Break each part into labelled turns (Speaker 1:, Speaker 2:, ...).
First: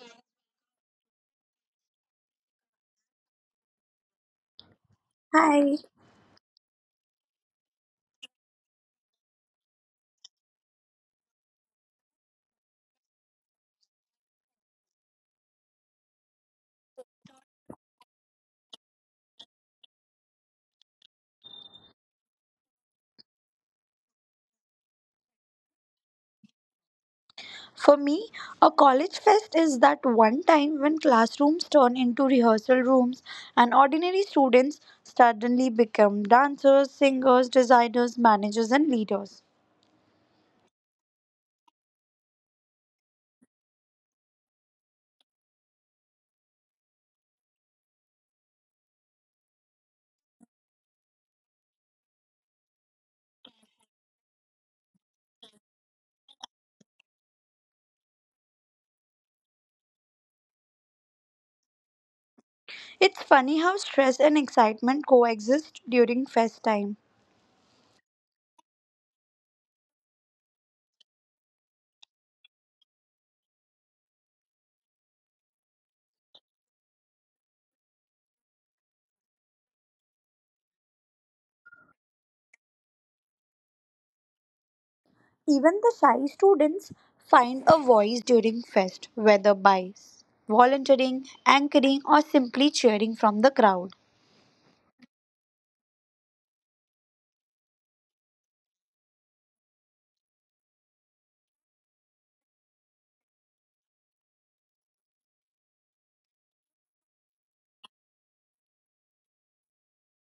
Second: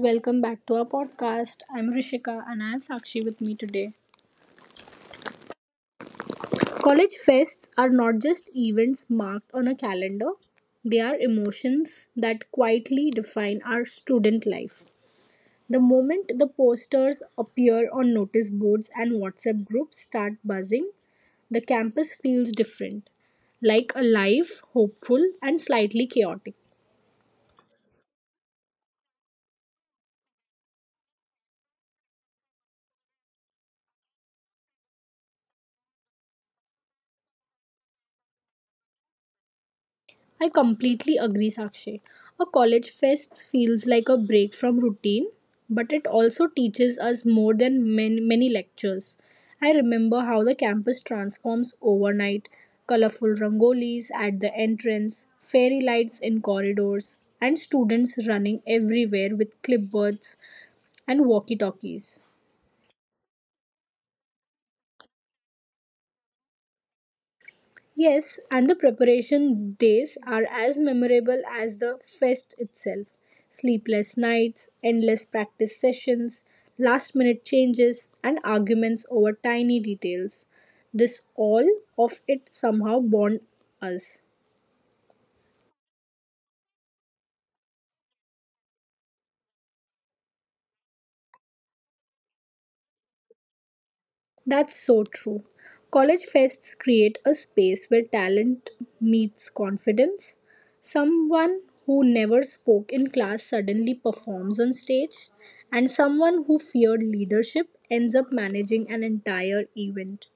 Speaker 1: welcome back to our podcast. I'm Rishika and I have Sakshi with me today.
Speaker 2: Hi.
Speaker 1: College fests are not just events marked on a calendar, they are emotions that quietly define our student life. The moment the posters appear on notice boards and WhatsApp groups start buzzing, the campus feels different, like alive, hopeful, and slightly chaotic.
Speaker 2: For me, a college fest is that one time when classrooms turn into rehearsal rooms and ordinary students suddenly become dancers, singers, designers, managers, and leaders.
Speaker 1: I completely agree, Sakshi. A college fest feels like a break from routine, but it also teaches us more than many, many lectures. I remember how the campus transforms overnight, colorful rangolis at the entrance, fairy lights in corridors, and students running everywhere with clipboards and walkie talkies.
Speaker 2: It's funny how stress and excitement coexist during fest time.
Speaker 1: Yes, and the preparation days are as memorable as the fest itself. Sleepless nights, endless practice sessions, last minute changes, and arguments over tiny details. This all of it somehow bond us.
Speaker 2: Even the shy students find a voice during fest, whether by volunteering, anchoring, or simply cheering from the crowd.
Speaker 1: That's so true. College fests create a space where talent meets confidence. Someone who never spoke in class suddenly performs on stage, and someone who feared leadership ends up managing an entire event.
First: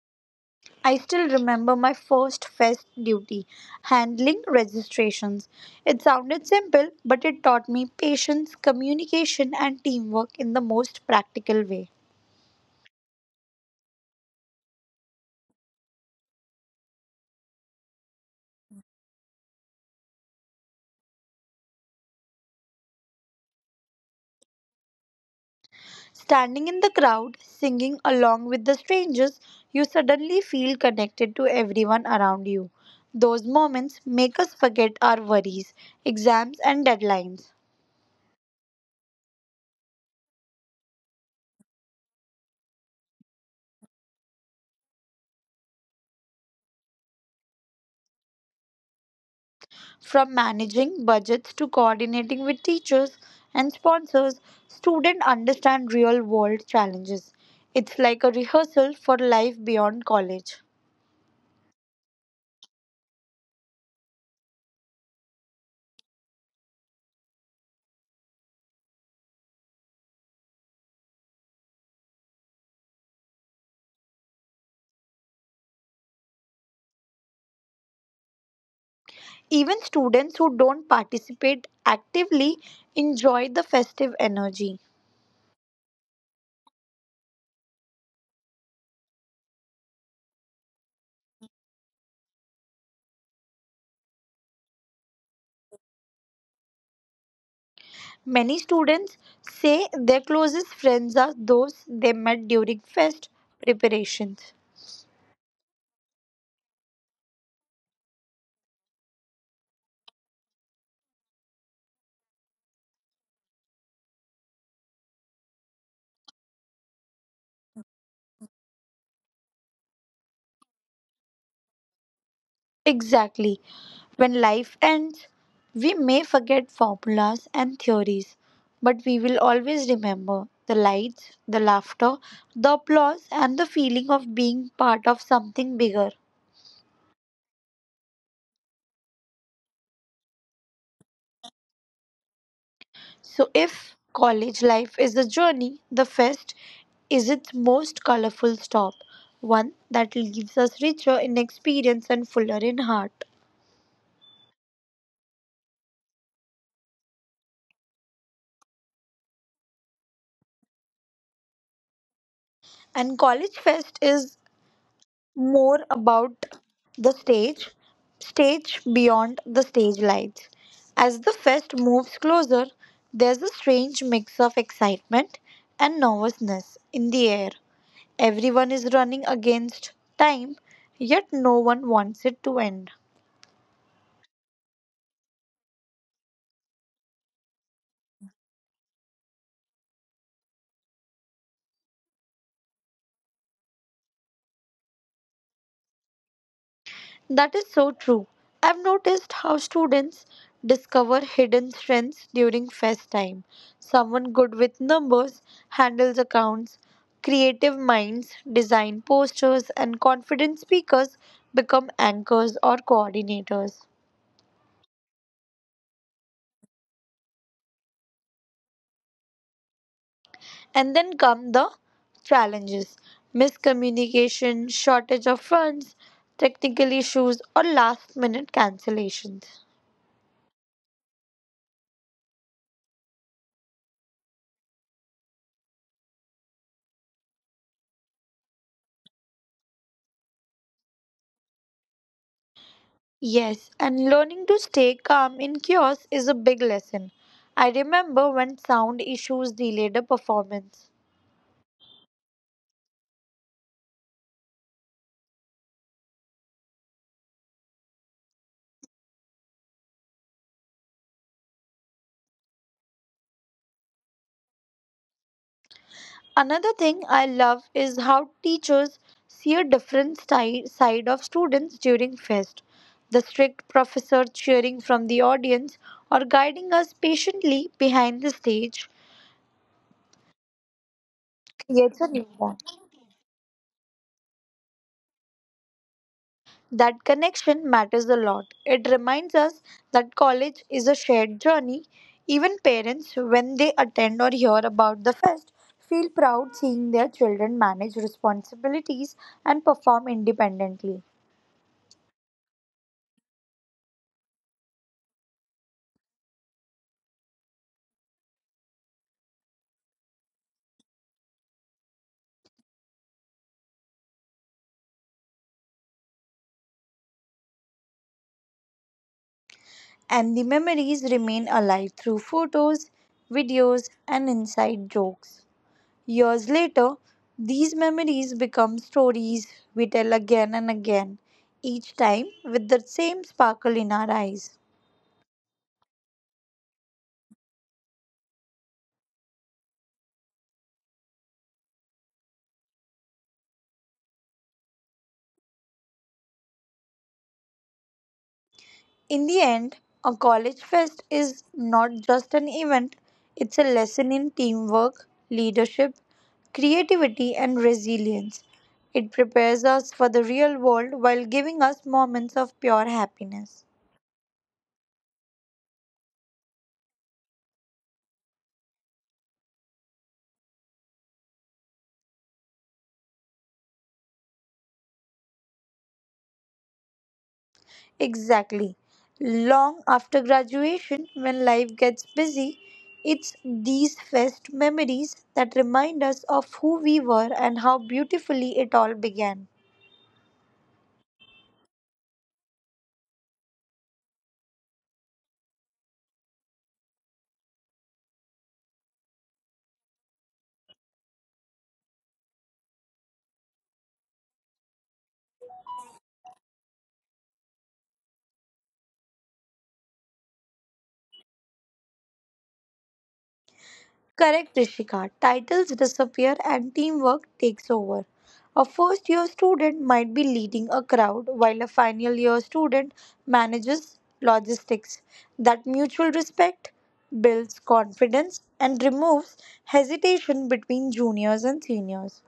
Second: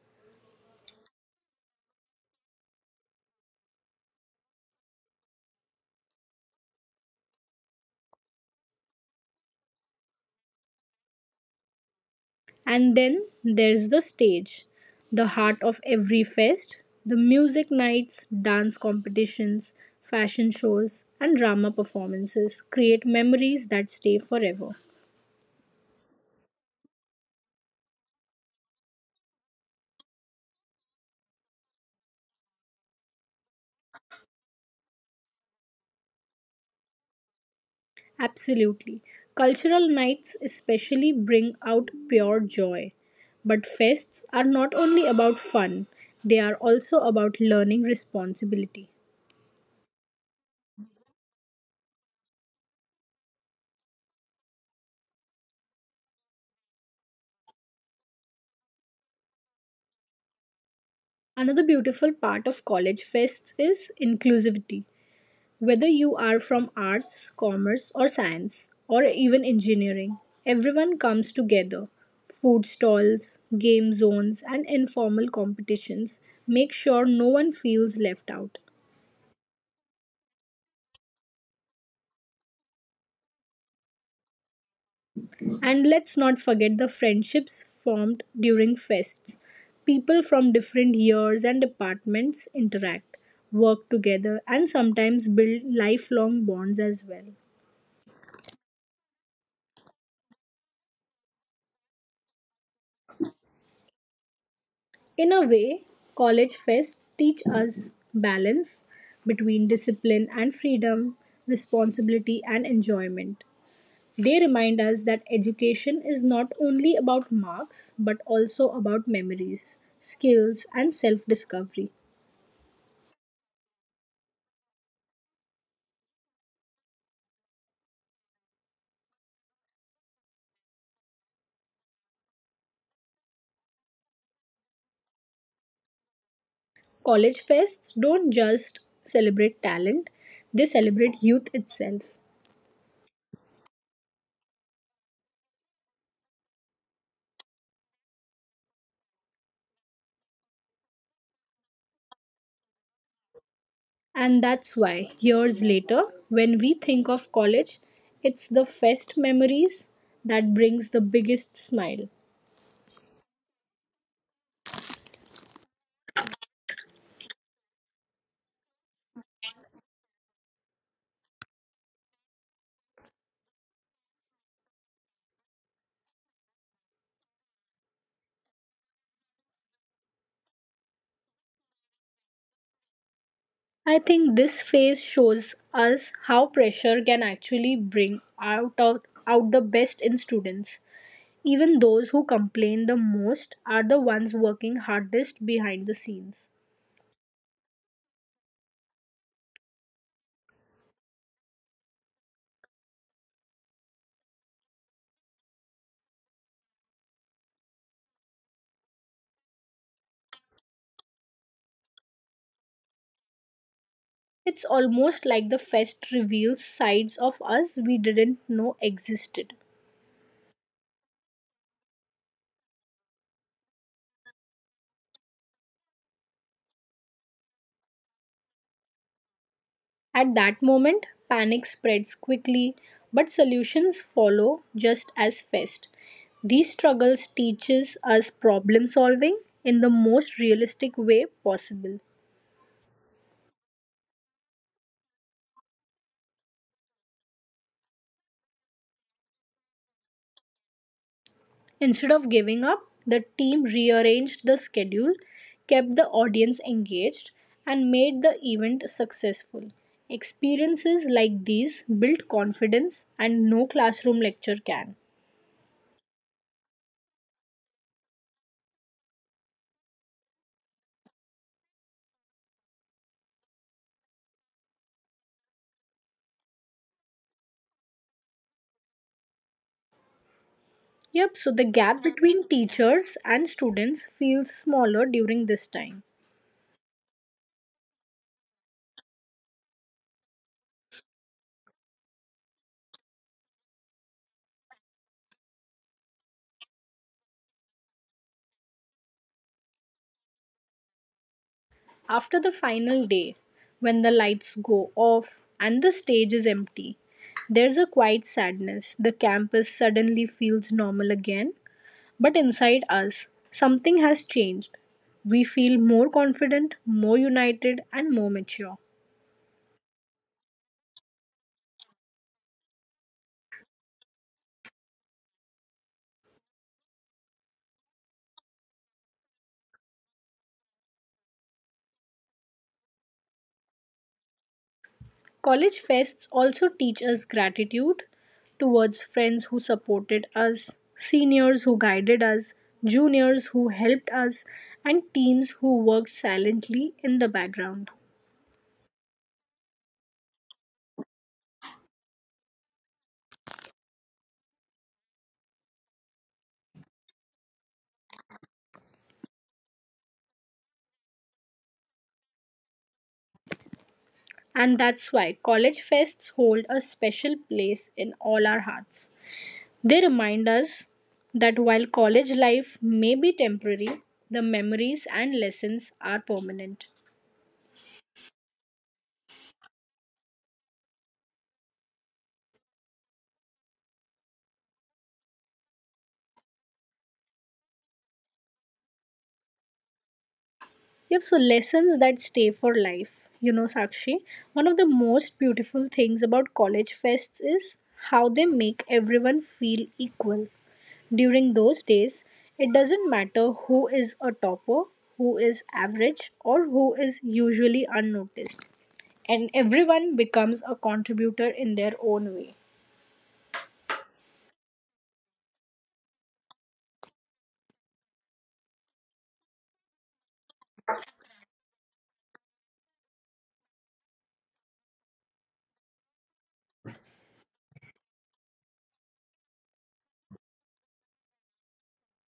Speaker 2: I still remember my first fest duty, handling registrations. It sounded simple, but it taught me patience, communication, and teamwork in the most practical way.
Speaker 1: And then there's the stage, the heart of every fest, the music nights, dance competitions, fashion shows, and drama performances create memories that stay forever.
Speaker 2: Standing in the crowd, singing along with the strangers, you suddenly feel connected to everyone around you. Those moments make us forget our worries, exams, and deadlines.
Speaker 1: Absolutely. Cultural nights especially bring out pure joy. But fests are not only about fun, they are also about learning responsibility.
Speaker 2: From managing budgets to coordinating with teachers and sponsors, students understand real world challenges. It's like a rehearsal for life beyond college.
Speaker 1: Another beautiful part of college fests is inclusivity. Whether you are from arts, commerce, or science, or even engineering, everyone comes together. Food stalls, game zones, and informal competitions make sure no one feels left out.
Speaker 2: Even students who don't participate actively enjoy the festive energy.
Speaker 1: And let's not forget the friendships formed during fests. People from different years and departments interact, work together, and sometimes build lifelong bonds as well.
Speaker 2: Many students say their closest friends are those they met during fest preparations.
Speaker 1: In a way, college fests teach us balance between discipline and freedom, responsibility and enjoyment. They remind us that education is not only about marks but also about memories, skills, and self discovery.
Speaker 2: Exactly. When life ends, we may forget formulas and theories, but we will always remember the lights, the laughter, the applause, and the feeling of being part of something bigger.
Speaker 1: College fests don't just celebrate talent, they celebrate youth itself.
Speaker 2: So, if college life is a journey, the fest is its most colorful stop, one that leaves us richer in experience and fuller in heart.
Speaker 1: And that's why, years later, when we think of college, it's the fest memories that brings the biggest smile.
Speaker 2: And college fest is more about the stage, beyond the stage lights. As the fest moves closer, there's a strange mix of excitement and nervousness in the air. Everyone is running against time, yet no one wants it to end.
Speaker 1: I think this phase shows us how pressure can actually out the best in students. Even those who complain the most are the ones working hardest behind the scenes.
Speaker 2: That is so true. I've noticed how students discover hidden strengths during fest time. Someone good with numbers handles accounts, creative minds design posters, and confident speakers become anchors or coordinators.
Speaker 1: It's almost like the fest reveals sides of us we didn't know existed.
Speaker 2: And then come the challenges: miscommunication, shortage of funds, technical issues, or last minute cancellations.
Speaker 1: At that moment, panic spreads quickly, but solutions follow just as fast. These struggles teaches us problem solving in the most realistic way possible.
Speaker 2: Yes, and learning to stay calm in chaos is a big lesson. I remember when sound issues delayed a performance.
Speaker 1: Instead of giving up, the team rearranged the schedule, kept the audience engaged, and made the event successful. Experiences like these build confidence, and no classroom lecture can.
Speaker 2: Another thing I love is how teachers see a side of students during fest. The strict professor cheering from the audience or guiding us patiently behind the stage
Speaker 1: Yep, so the gap
Speaker 2: creates a new
Speaker 1: between
Speaker 2: bond.
Speaker 1: teachers and students feels smaller during this time.
Speaker 2: That connection matters a lot. It reminds us that college is a shared journey. Even parents, when they attend or hear about the fest, feel proud seeing their children manage responsibilities and perform independently.
Speaker 1: After the final day, when the lights go off and the stage is empty, there's a quiet sadness. The campus suddenly feels normal again, but inside us, something has changed. We feel more confident, more united, and more mature.
Speaker 2: And the memories remain alive through photos, videos, and inside jokes. Years later, these memories become stories we tell again and again, each time with the same sparkle in our eyes.
Speaker 1: College fests also teach us gratitude towards friends who supported us, seniors who guided us, juniors who helped us, and teens who worked silently in the background.
Speaker 2: In the end, a college fest is not just an event, it's a lesson in teamwork, leadership, creativity, and resilience. It prepares us for the real world while giving us moments of pure happiness.
Speaker 1: And that's why college fests hold a special place in all our hearts. They remind us that while college life may be temporary, the memories and lessons are permanent.
Speaker 2: Exactly. Long after graduation, when life gets busy, it's these fest memories that remind us of who we were and how beautifully it all began.
Speaker 1: Yep, so lessons that stay for life. You know, Sakshi, one of the most beautiful things about college fests is how they make everyone feel equal. During those days, it doesn't matter who is a topper, who is average, or who is usually unnoticed, and everyone becomes a contributor in their own way.
Speaker 2: Correct, Rishika. Titles disappear and teamwork takes over. A first year student might be leading a crowd while a final year student manages logistics. That mutual respect builds confidence and removes hesitation between juniors and seniors.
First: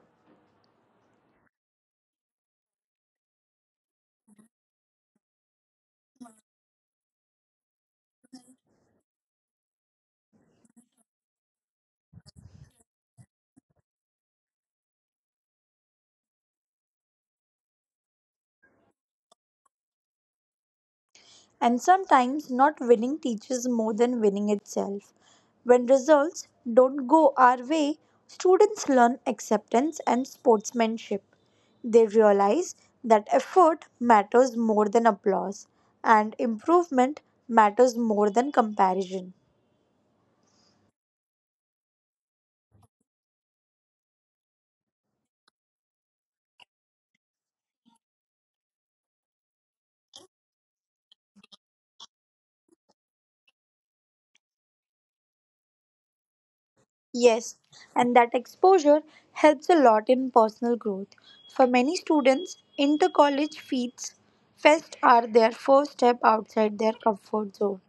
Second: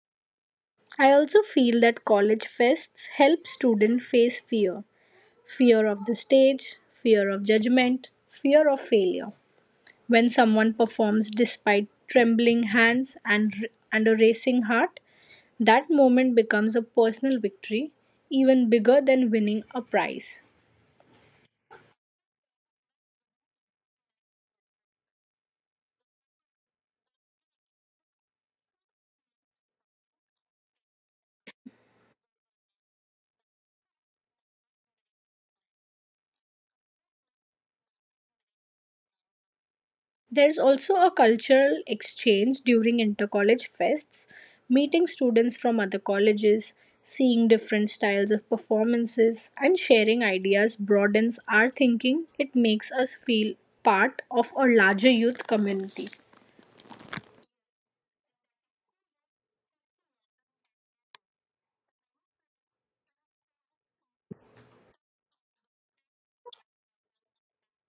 Speaker 1: I also feel that college fests help students face fear, fear of the stage, fear of judgment, fear of failure. When someone performs despite trembling hands and a racing heart, that moment becomes a personal victory, even bigger than winning a prize.
Speaker 2: And sometimes not winning teaches more than winning itself. When results don't go our way, students learn acceptance and sportsmanship. They realize that effort matters more than applause and improvement matters more than comparison.
Speaker 1: There's also a cultural exchange during intercollege fests, meeting students from other colleges, seeing different styles of performances, and sharing ideas broadens our thinking. It makes us feel part of a larger youth community.
Speaker 2: Yes, and that exposure helps a lot in personal growth. For many students, inter college feats fest are their first step outside their comfort zone.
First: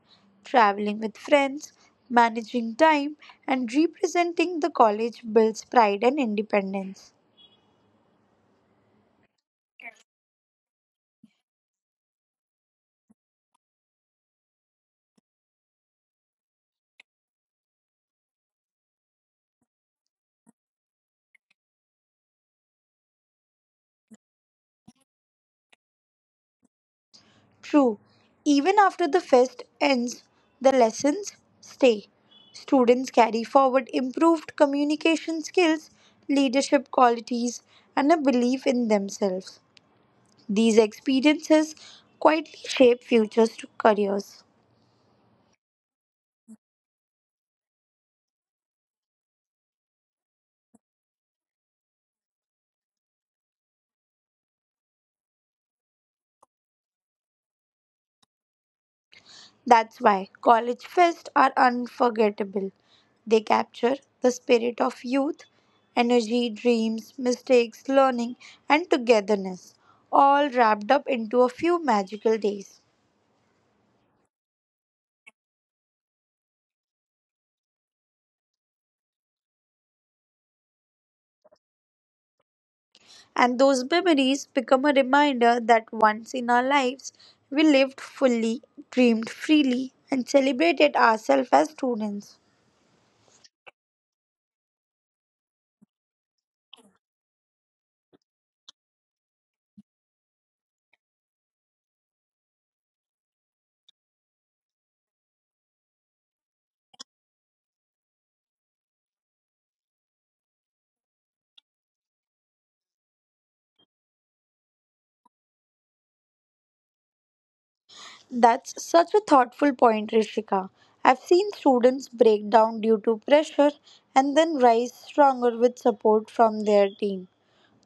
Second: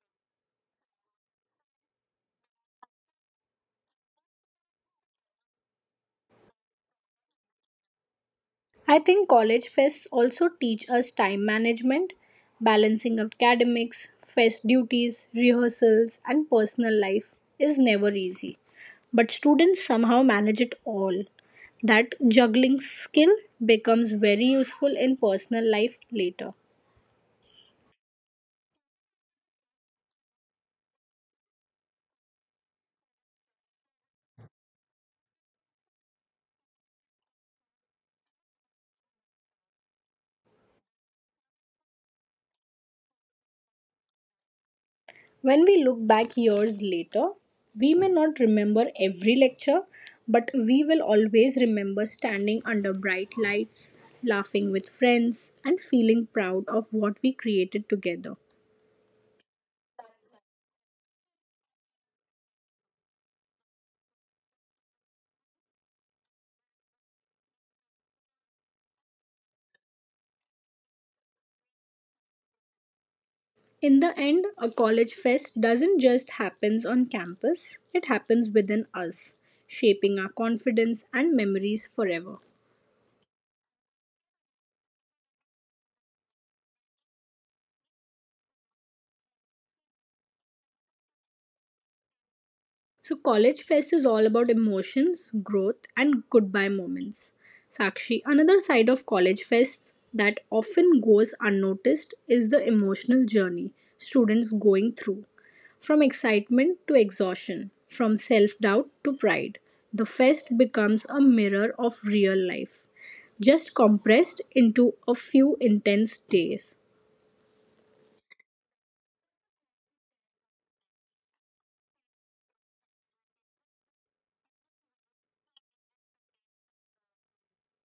Speaker 2: Traveling with friends, managing time, and representing the college builds pride and independence.
Speaker 1: I think college fests also teach us time management, balancing academics, fest duties, rehearsals, and personal life is never easy. But students somehow manage it all. That juggling skill becomes very useful in personal life later.
Speaker 2: True, even after the fest ends, the lessons stay. Students carry forward improved communication skills, leadership qualities, and a belief in themselves. These experiences quietly shape futures to careers.
Speaker 1: When we look back years later, we may not remember every lecture, but we will always remember standing under bright lights, laughing with friends, and feeling proud of what we created together.
Speaker 2: That's why college fests are unforgettable. They capture the spirit of youth, energy, dreams, mistakes, learning, and togetherness, all wrapped up into a few magical days.
Speaker 1: In the end, a college fest doesn't just happens on campus, it happens within us, shaping our confidence and memories forever.
Speaker 2: And those memories become a reminder that once in our lives, we lived fully, dreamed freely, and celebrated ourselves as students.
Speaker 1: So, College Fest is all about emotions, growth, and goodbye moments. Sakshi, another side of College Fest that often goes unnoticed is the emotional journey students going through. From excitement to exhaustion, from self doubt to pride, the fest becomes a mirror of real life, just compressed into a few intense days.
Speaker 2: That's such a thoughtful point, Rishika. I've seen students break down due to pressure and then rise stronger with support from their team.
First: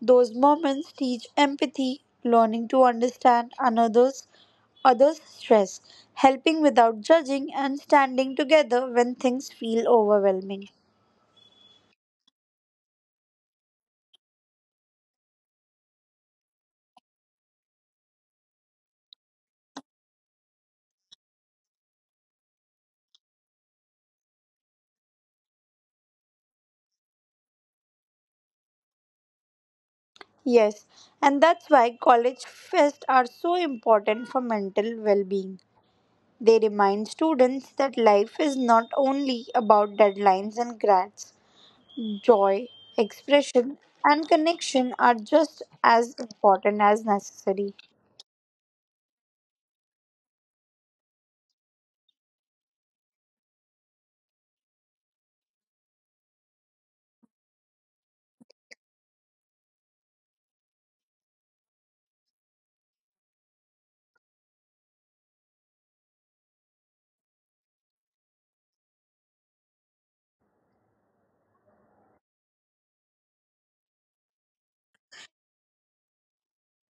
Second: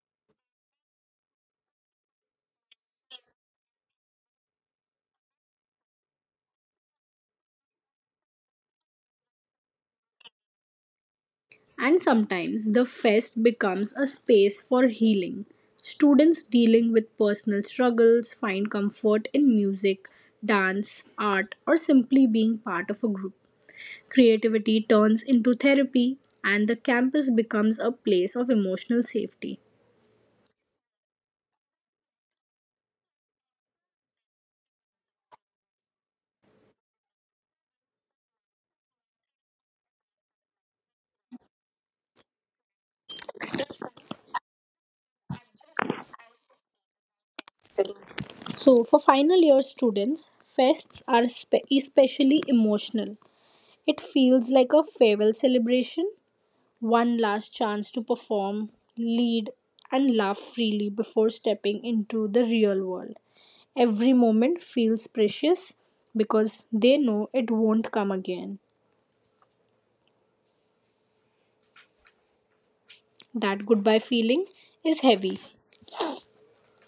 Speaker 2: Those moments teach empathy, learning to understand another's others' stress, helping without judging, and standing together when things feel overwhelming.
Speaker 1: And sometimes the fest becomes a space for healing. Students dealing with personal struggles find comfort in music, dance, art, or simply being part of a group. Creativity turns into therapy, and the campus becomes a place of emotional safety.
Speaker 2: Yes, and that's why college fests are so important for mental well being. They remind students that life is not only about deadlines and grades, joy, expression, and connection are just as important as necessary.
Speaker 1: So, for final year students, fests are especially emotional. It feels like a farewell celebration, one last chance to perform, lead, and laugh freely before stepping into the real world. Every moment feels precious because they know it won't come again. That goodbye feeling is heavy.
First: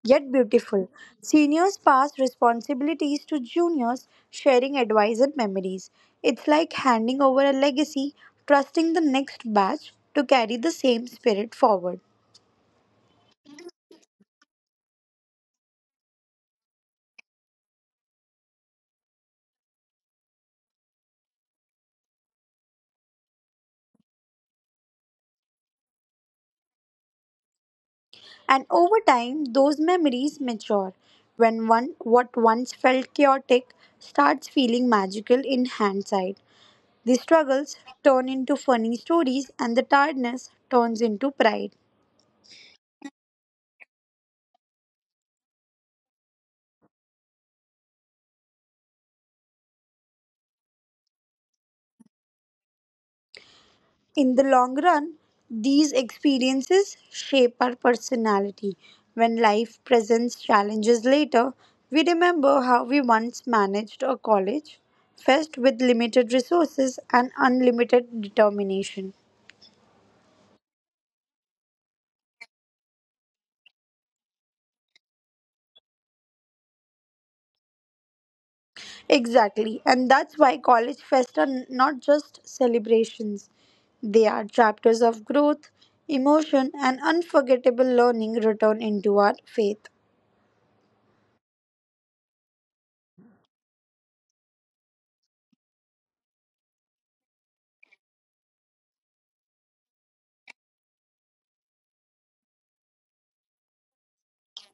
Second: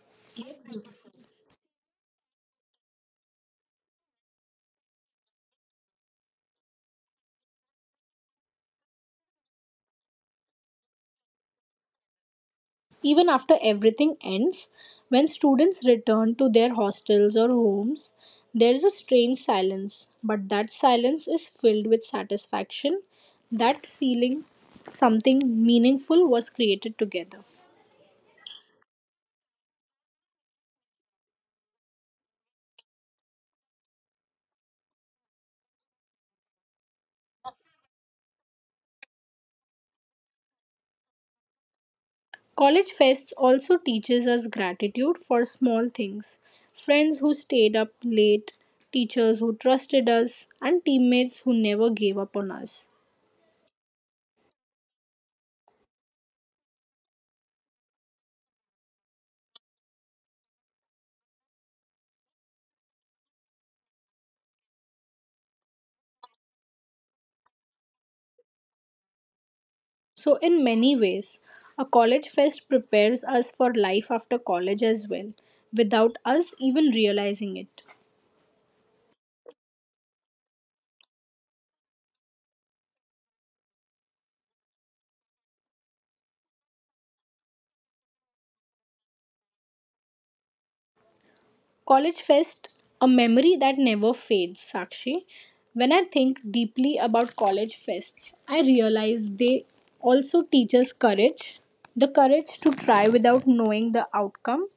Speaker 2: Yet beautiful. Seniors pass responsibilities to juniors, sharing advice and memories. It's like handing over a legacy, trusting the next batch to carry the same spirit forward.
Speaker 1: Even after everything ends, when students return to their hostels or homes, there is a strange silence, but that silence is filled with satisfaction, that feeling something meaningful was created together.
Speaker 2: And over time, those memories mature. What once felt chaotic starts feeling magical in hindsight. The struggles turn into funny stories and the tiredness turns into pride.
Speaker 1: College Fest also teaches us gratitude for small things, friends who stayed up late, teachers who trusted us, and teammates who never gave up on us.
Speaker 2: In the long run, these experiences shape our personality. When life presents challenges later, we remember how we once managed a college fest with limited resources and unlimited determination.
Speaker 1: So, in many ways, a college fest prepares us for life after college as well, without us even realizing it.
Speaker 2: Exactly. And that's why college fest not just celebrations. They are chapters of growth, emotion, and unforgettable learning return into our faith.
Speaker 1: College Fest, a memory that never fades, Sakshi. When I think deeply about college fests, I realize they also teach us courage. The courage to try without knowing the outcome,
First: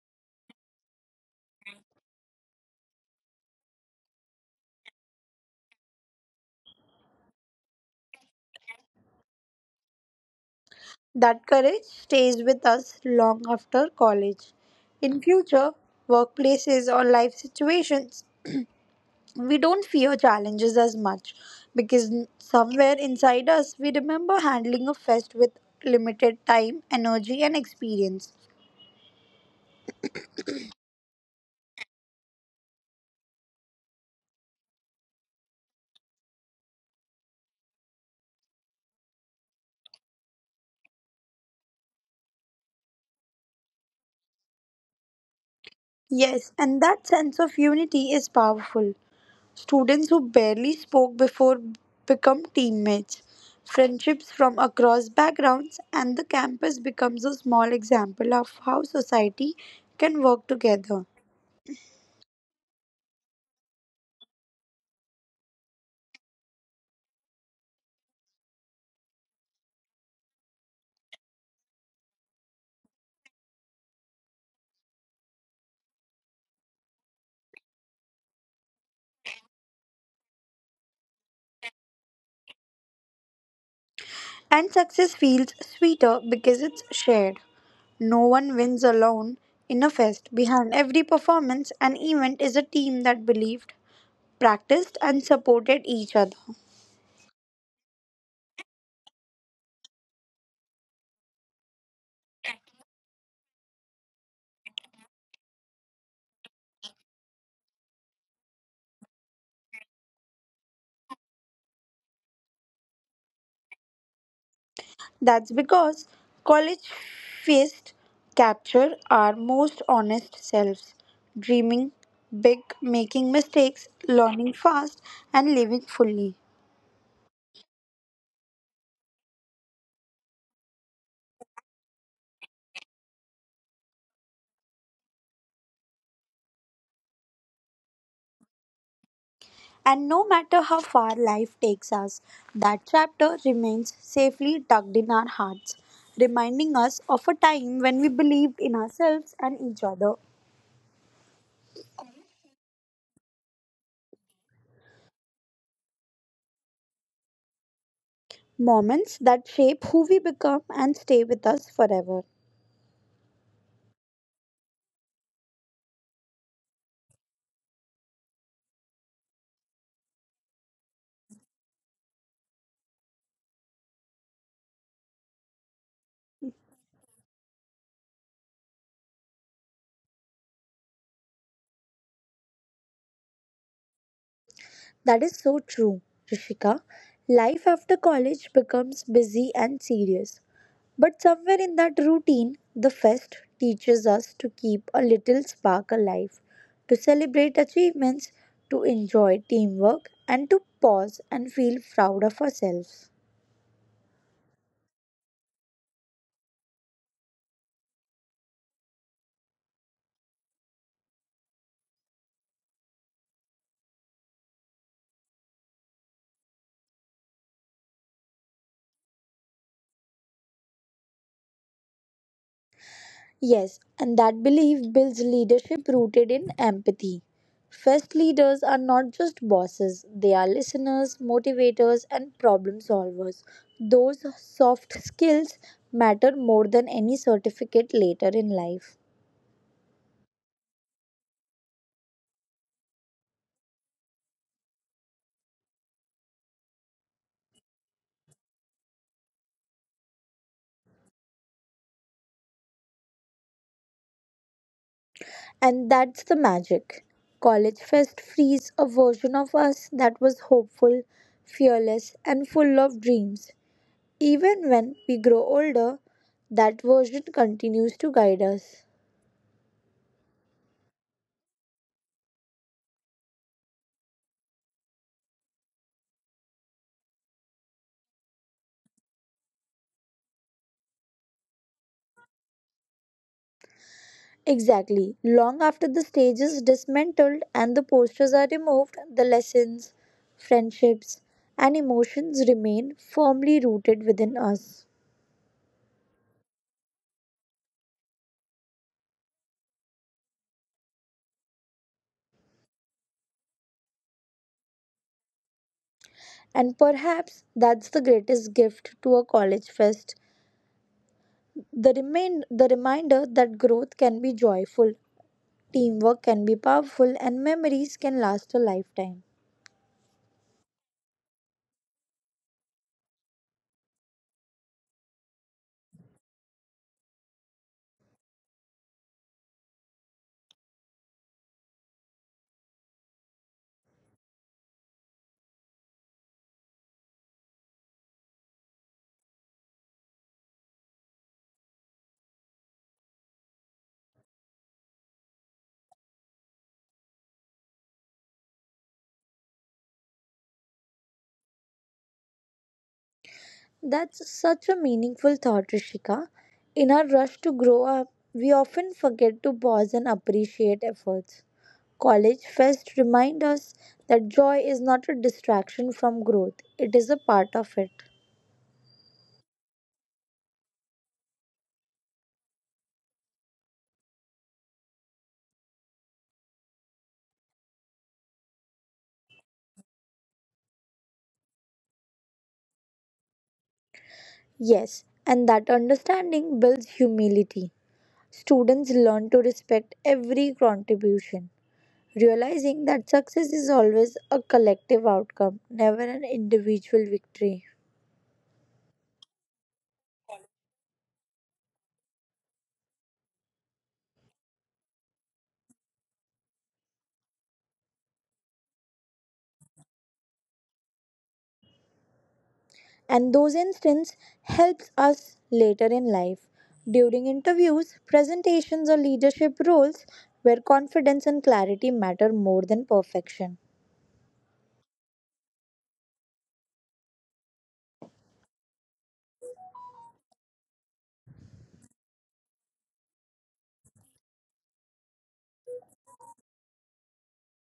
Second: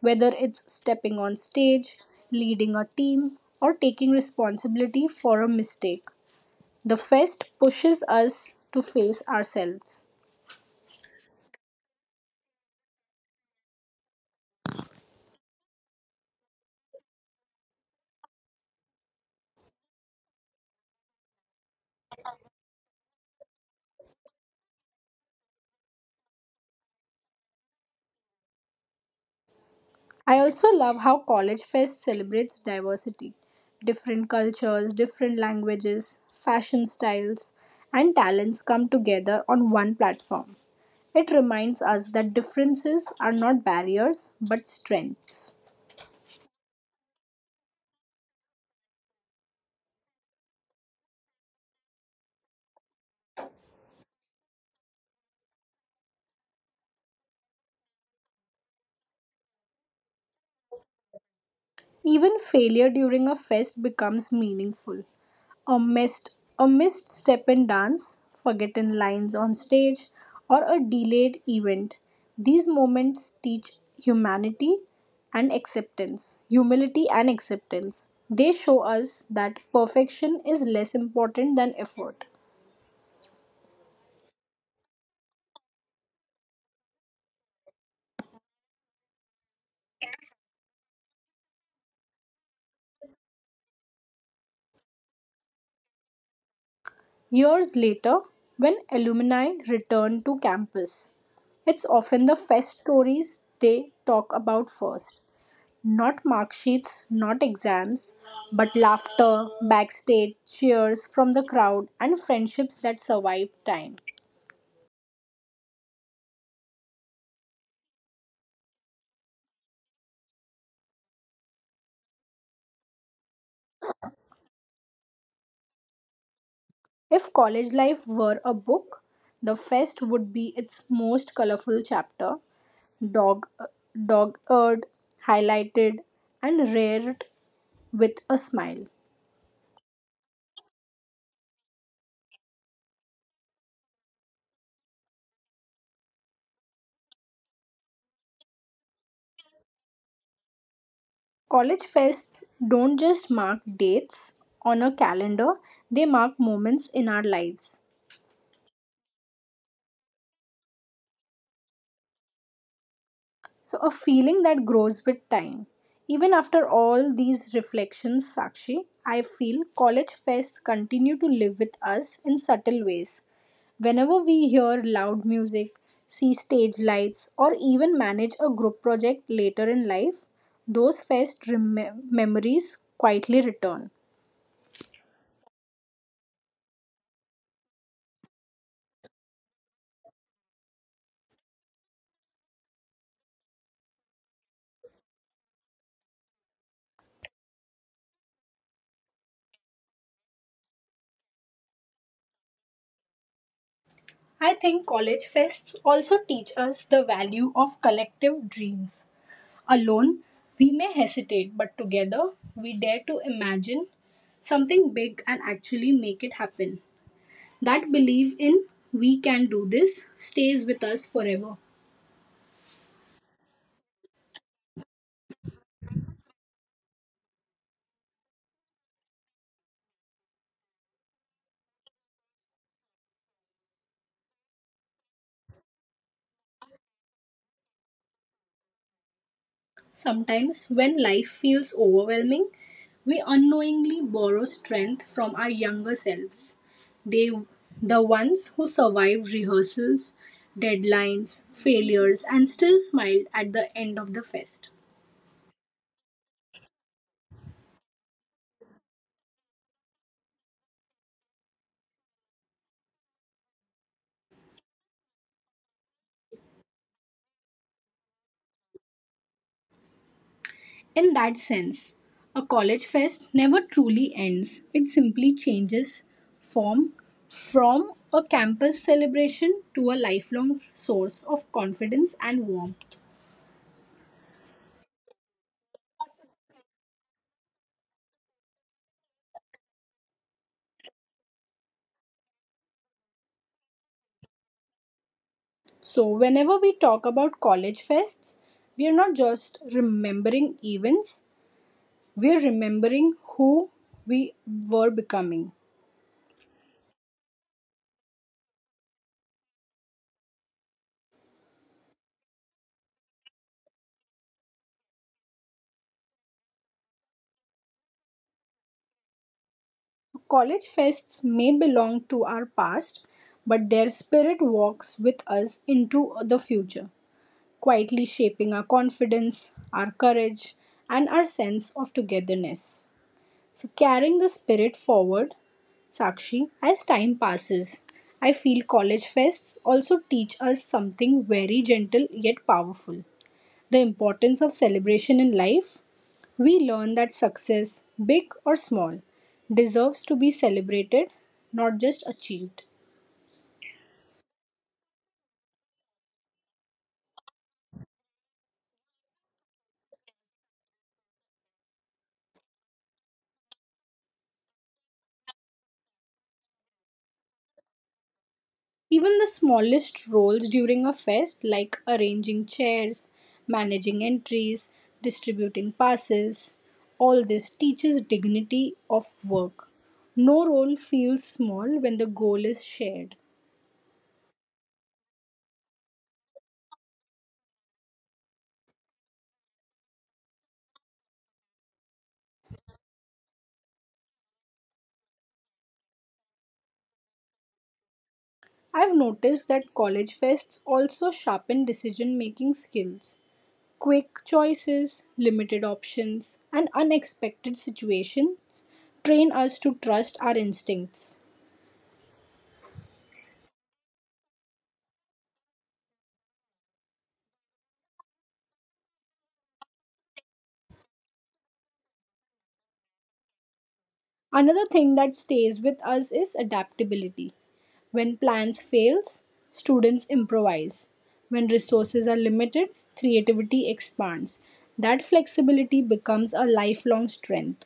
Speaker 1: whether it's stepping on stage, leading a team, or taking responsibility for a mistake. The fest pushes us to face ourselves.
Speaker 2: That courage stays with us long after college. In future workplaces or life situations, we don't fear challenges as much because somewhere inside us we remember handling a fest with limited time, energy, and experience.
Speaker 1: I also love how College Fest celebrates diversity, different cultures, different languages, fashion styles, and talents come together on one platform. It reminds us that differences are not barriers but strengths.
Speaker 2: Yes, and that sense of unity is powerful. Students who barely spoke before become teammates. Friendships from across backgrounds and the campus becomes a small example of how society can work together.
Speaker 1: Even failure during a fest becomes meaningful. A missed a missed step in dance, forgotten lines on stage, or a delayed event. These moments teach humanity and acceptance. Humility and acceptance. They show us that perfection is less important than effort.
Speaker 2: And success feels sweeter because it's shared. No one wins alone in a fest. Behind every performance and event is a team that believed, practiced, and supported each other.
Speaker 1: Years later, when alumni return to campus, it's often the fest stories they talk about first. Not mark sheets, not exams, but laughter, backstage cheers from the crowd, and friendships that survive time.
Speaker 2: That's because college feasts capture our most honest selves, dreaming big, making mistakes, learning fast, and living fully.
Speaker 1: If college life were a book, the fest would be its most colorful chapter, dog dog-eared, highlighted, and reared with a smile.
Speaker 2: And no matter how far life takes us, that chapter remains safely tucked in our hearts, reminding us of a time when we believed in ourselves and each other.
Speaker 1: College fests don't just mark dates on a calendar, they mark moments in our lives.
Speaker 2: Moments that shape who we become and stay with us forever.
Speaker 1: So, a feeling that grows with time. Even after all these reflections, Sakshi, I feel college fests continue to live with us in subtle ways. Whenever we hear loud music, see stage lights, or even manage a group project later in life, those memories quietly return.
Speaker 2: That is so true, Rishika. Life after college becomes busy and serious. But somewhere in that routine, the fest teaches us to keep a little spark alive, to celebrate achievements, to enjoy teamwork, and to pause and feel proud of ourselves.
Speaker 1: I think college fests also teach us the value of collective dreams. Alone, we may hesitate, but together, we dare to imagine something big and actually make it happen. That belief in we can do this stays with us forever.
Speaker 2: Yes, and that belief builds leadership rooted in empathy. First leaders are not just bosses, they are listeners, motivators, and problem solvers. Those soft skills matter more than any certificate later in life.
Speaker 1: Sometimes, when life feels overwhelming, we unknowingly borrow strength from our younger selves. They, the ones who survived rehearsals, deadlines, failures, and still smiled at the end of the fest.
Speaker 2: And that's the magic. College fest frees a version of us that was hopeful, fearless, and full of dreams. Even when we grow older, that version continues to guide us.
Speaker 1: In that sense, a college fest never truly ends, it simply changes form from a campus celebration to a lifelong source of confidence and warmth.
Speaker 2: Exactly. Long after the stage is dismantled and the posters are removed, the lessons, friendships, and emotions remain firmly rooted within us.
Speaker 1: So, whenever we talk about college fests, we are not just remembering events, we are remembering who we were becoming.
Speaker 2: And perhaps that's the greatest gift to a college fest. The reminder that growth can be joyful, teamwork can be powerful, and memories can last a lifetime.
Speaker 1: College fests may belong to our past, but their spirit walks with us into the future, quietly shaping our confidence, our courage, and our sense of togetherness. So, carrying the spirit forward, Sakshi, as time passes, I feel college fests also teach us something very gentle yet powerful, the importance of celebration in life. We learn that success, big or small, deserves to be celebrated, not just achieved.
Speaker 2: That's such a meaningful thought, Rishika. In our rush to grow up, we often forget to pause and appreciate efforts. College fest remind us that joy is not a distraction from growth, it is a part of it.
Speaker 1: Even the smallest roles during a fest, like arranging chairs, managing entries, distributing passes, all this teaches dignity of work. No role feels small when the goal is shared.
Speaker 2: Yes, and that understanding builds humility. Students learn to respect every contribution, realizing that success is always a collective outcome, never an individual victory.
Speaker 1: I've noticed that college fests also sharpen decision making skills. Quick choices, limited options, and unexpected situations train us to trust our instincts.
Speaker 2: And those instances helps us later in life during interviews, presentations or leadership roles where confidence and clarity matter more than perfection.
Speaker 1: Another thing that stays with us is adaptability. When plans fails, students improvise. When resources are limited, creativity expands. That flexibility becomes a lifelong strength.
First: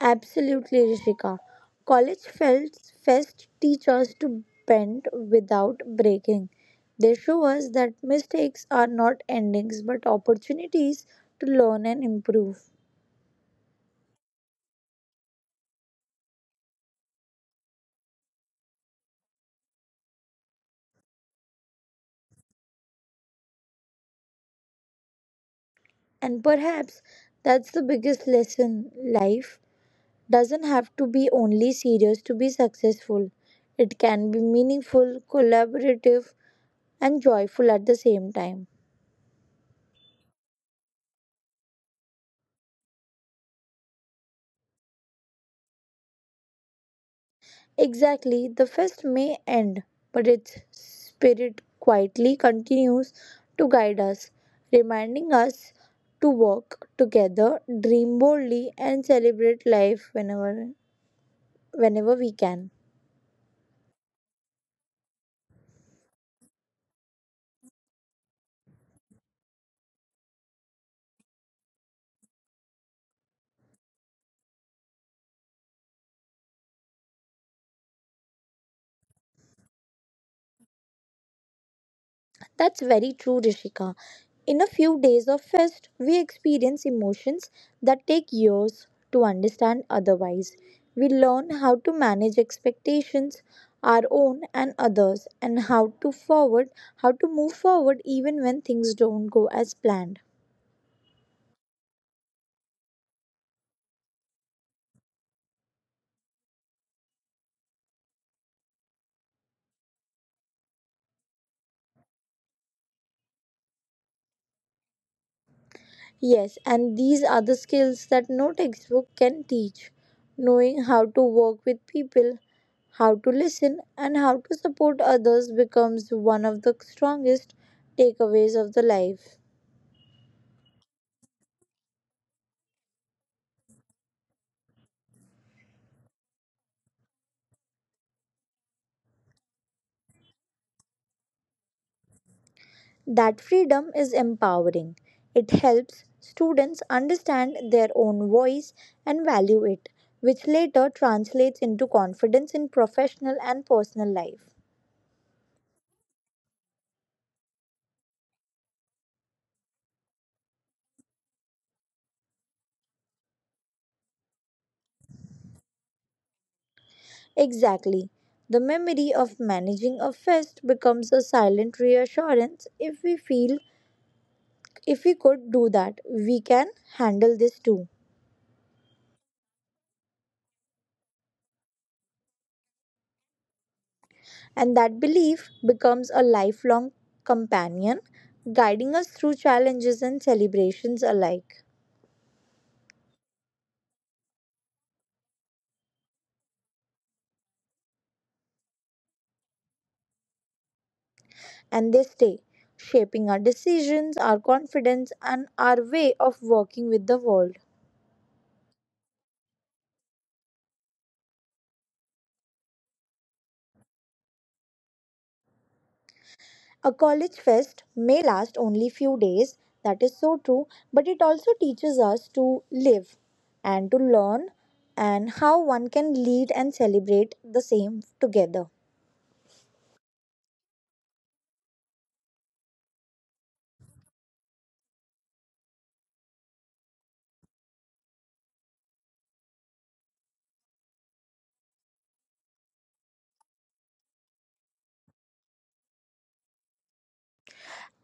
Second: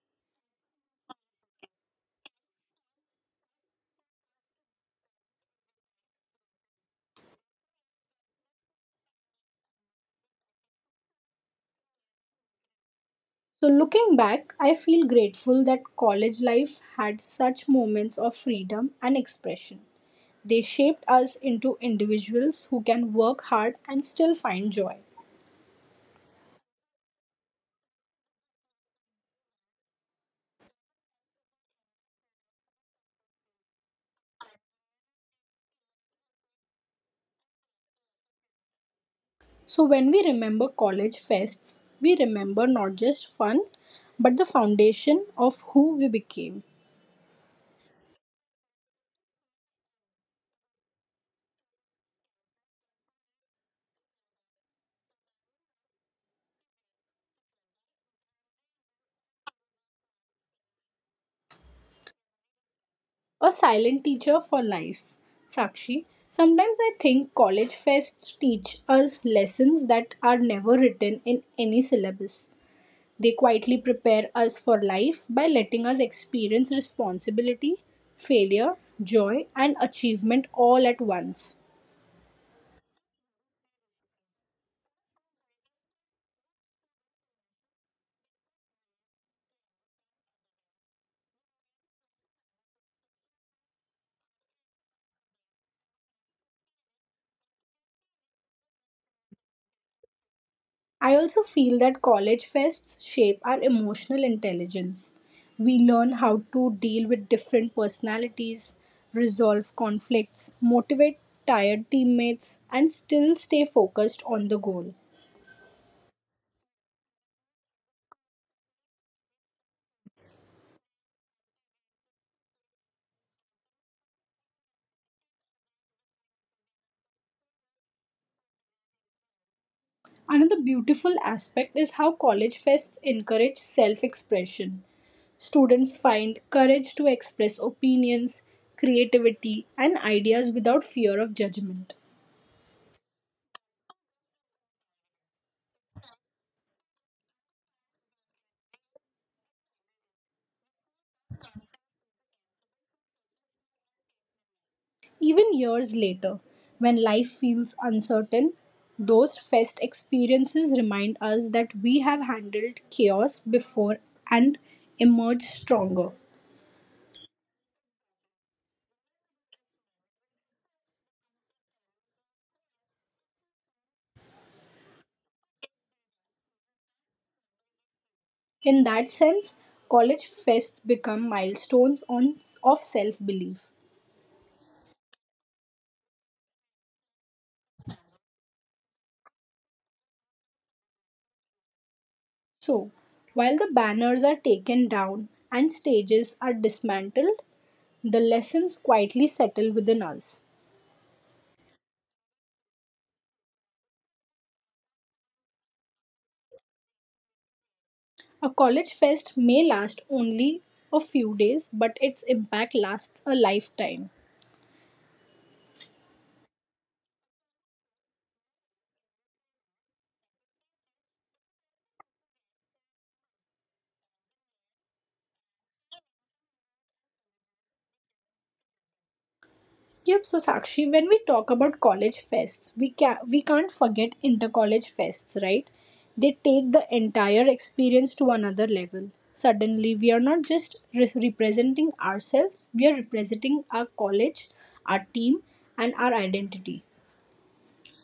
Speaker 2: Absolutely, Rishika. College Felts Fest teach us to bend without breaking. They show us that mistakes are not endings but opportunities to learn and improve.
Speaker 1: So, looking back, I feel grateful that college life had such moments of freedom and expression. They shaped us into individuals who can work hard and still find joy.
Speaker 2: And perhaps that's the biggest lesson life doesn't have to be only serious to be successful. It can be meaningful, collaborative, and joyful at the same time.
Speaker 1: So, when we remember college fests, we remember not just fun, but the foundation of who we became.
Speaker 2: Exactly, the fest may end, but its spirit quietly continues to guide us, reminding us to walk together, dream boldly, and celebrate life whenever we can.
Speaker 1: A silent teacher for life. Sakshi, sometimes I think college fests teach us lessons that are never written in any syllabus. They quietly prepare us for life by letting us experience responsibility, failure, joy, and achievement all at once.
Speaker 2: That's very true, Rishika. In a few days of fest, we experience emotions that take years to understand otherwise. We learn how to manage expectations, our own and others, and how to move forward even when things don't go as planned.
Speaker 1: I also feel that college fests shape our emotional intelligence. We learn how to deal with different personalities, resolve conflicts, motivate tired teammates, and still stay focused on the goal.
Speaker 2: Yes, and these are the skills that no textbook can teach. Knowing how to work with people, how to listen, and how to support others becomes one of the strongest takeaways of the life.
Speaker 1: Another beautiful aspect is how college fests encourage self expression. Students find courage to express opinions, creativity, and ideas without fear of judgment.
Speaker 2: That freedom is empowering. It helps students understand their own voice and value it, which later translates into confidence in professional and personal life.
Speaker 1: Even years later, when life feels uncertain, those fest experiences remind us that we have handled chaos before and emerged stronger.
Speaker 2: Exactly. The memory of managing a fest becomes a silent reassurance if we could do that, we can handle this too.
Speaker 1: In that sense, college fests become milestones of self belief.
Speaker 2: And that belief becomes a lifelong companion, guiding us through challenges and celebrations alike.
Speaker 1: So, while the banners are taken down and stages are dismantled, the lessons quietly settle within us.
Speaker 2: And they stay, shaping our decisions, our confidence, and our way of working with the world.
Speaker 1: A college fest may last only a few days, but its impact lasts a lifetime.
Speaker 2: A college fest may last only few days, that is so true, but it also teaches us to live and to learn and how one can lead and celebrate the same together.
Speaker 1: Yep, so Sakshi, when we talk about college fests, we can't forget intercollege fests, right? They take the entire experience to another level. Suddenly, we are not just representing ourselves; we are representing our college, our team, and our identity.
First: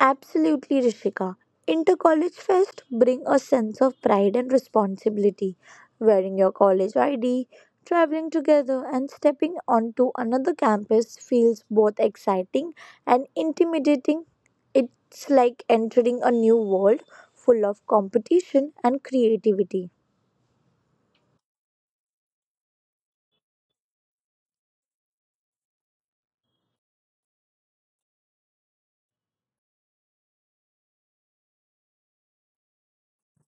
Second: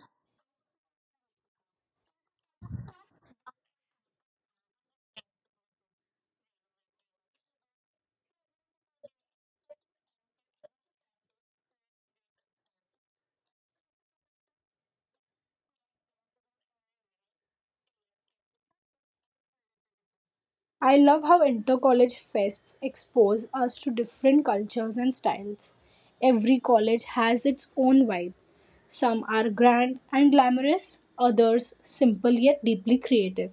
Speaker 2: Absolutely, Rishika. Inter-college fest bring a sense of pride and responsibility. Wearing your college ID, traveling together, and stepping onto another campus feels both exciting and intimidating. It's like entering a new world full of competition and creativity.
Speaker 1: I love how intercollege fests expose us to different cultures and styles. Every college has its own vibe. Some are grand and glamorous, others simple yet deeply creative.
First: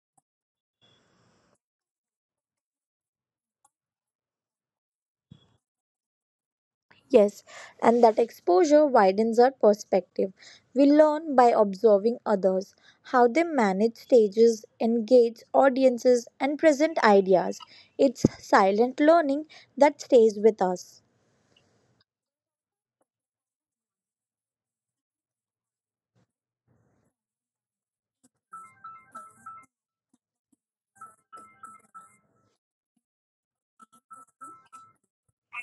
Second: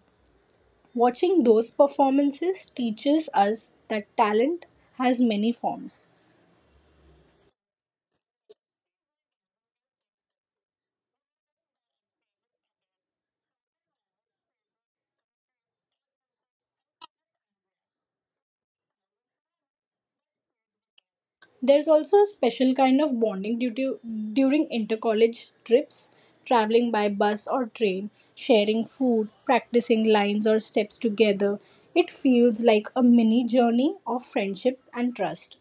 Speaker 1: Watching those performances teaches us that talent has many forms.
Speaker 2: Yes, and that exposure widens our perspective. We learn by observing others, how they manage stages, engage audiences, and present ideas. It's silent learning that stays with us.
Speaker 1: There's also a special kind of bonding during intercollege trips, traveling by bus or train, sharing food, practicing lines or steps together. It feels like a mini journey of friendship and trust.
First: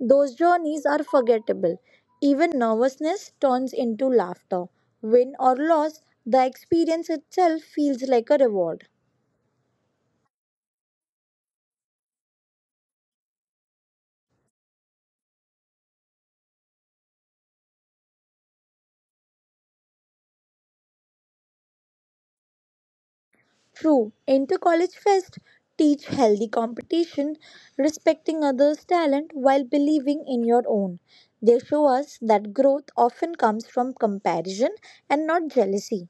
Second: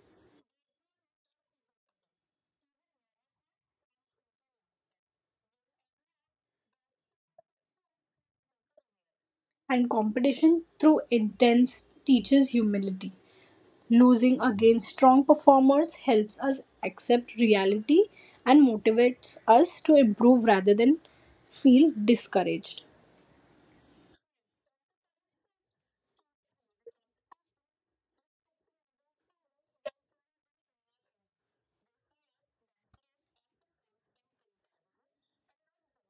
Speaker 2: Those journeys are forgettable. Even nervousness turns into laughter. Win or loss, the experience itself feels like a reward.
Speaker 1: And competition through intense teaches humility. Losing against strong performers helps us accept reality and motivates us to improve rather than feel discouraged.
Speaker 2: True, inter-college fest teach healthy competition, respecting others' talent while believing in your own. They show us that growth often comes from comparison and not jealousy.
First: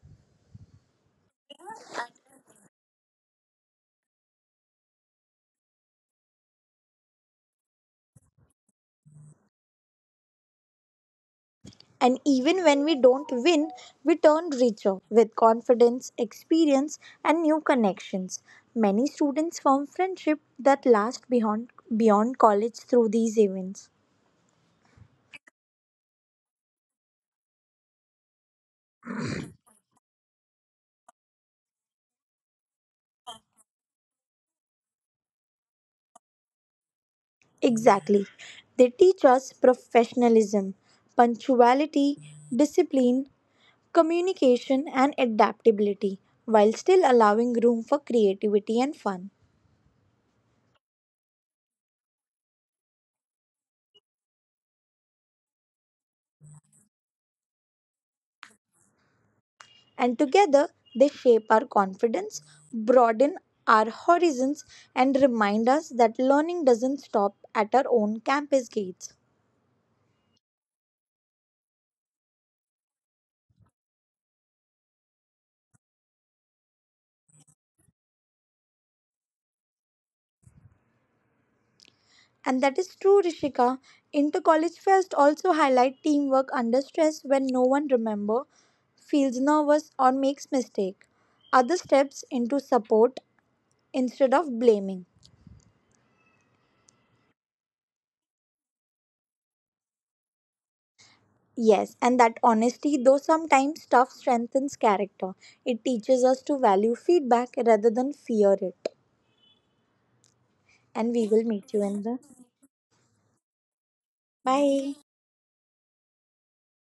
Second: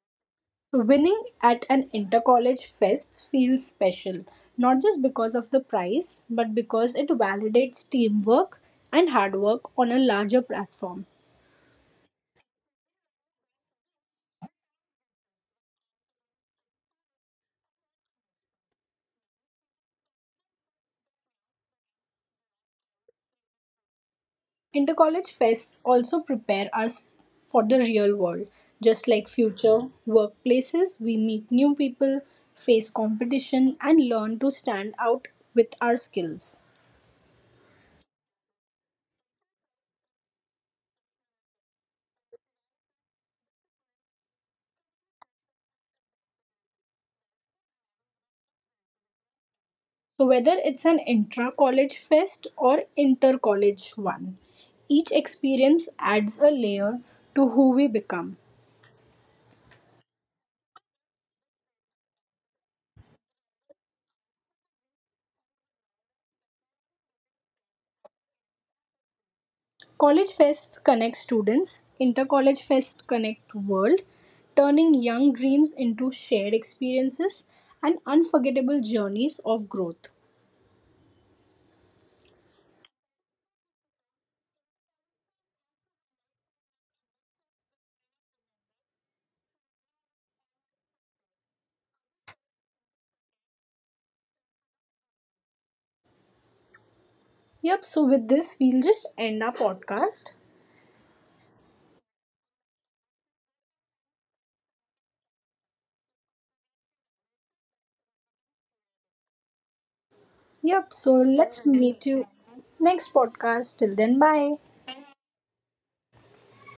Speaker 1: So, winning at an inter college fest feels special, not just because of the prize, but because it validates teamwork and hard work on a larger platform.
Speaker 2: And even when we don't win, we turn richer with confidence, experience, and new connections. Many students form friendship that last beyond college through these events.
Speaker 1: Inter college fests also prepare us for the real world. Just like future workplaces, we meet new people, face competition, and learn to stand out with our skills.
Speaker 2: Exactly. They teach us professionalism, punctuality, discipline, communication, and adaptability while still allowing room for creativity and fun.
Speaker 1: So whether it's an intra-college fest or inter-college one, each experience adds a layer to who we become.
Speaker 2: And together, they shape our confidence, broaden our horizons, and remind us that learning doesn't stop at our own campus gates.
Speaker 1: College fests connect students, inter-college fests connect world, turning young dreams into shared experiences and unforgettable journeys of growth.
Speaker 2: And that is true, Rishika. Inter-college fest also highlight teamwork under stress when no one remember, feels nervous or makes mistake. Other steps into support instead of blaming.
Speaker 1: Yep, so with this we'll just end our podcast.
Speaker 2: Yes, and that honesty, though sometimes tough, strengthens character. It teaches us to value feedback rather than fear it.
Speaker 1: Yep, so
Speaker 2: And we will
Speaker 1: let's
Speaker 2: meet you in
Speaker 1: meet
Speaker 2: the
Speaker 1: you next podcast. Till then, bye.
Speaker 2: bye.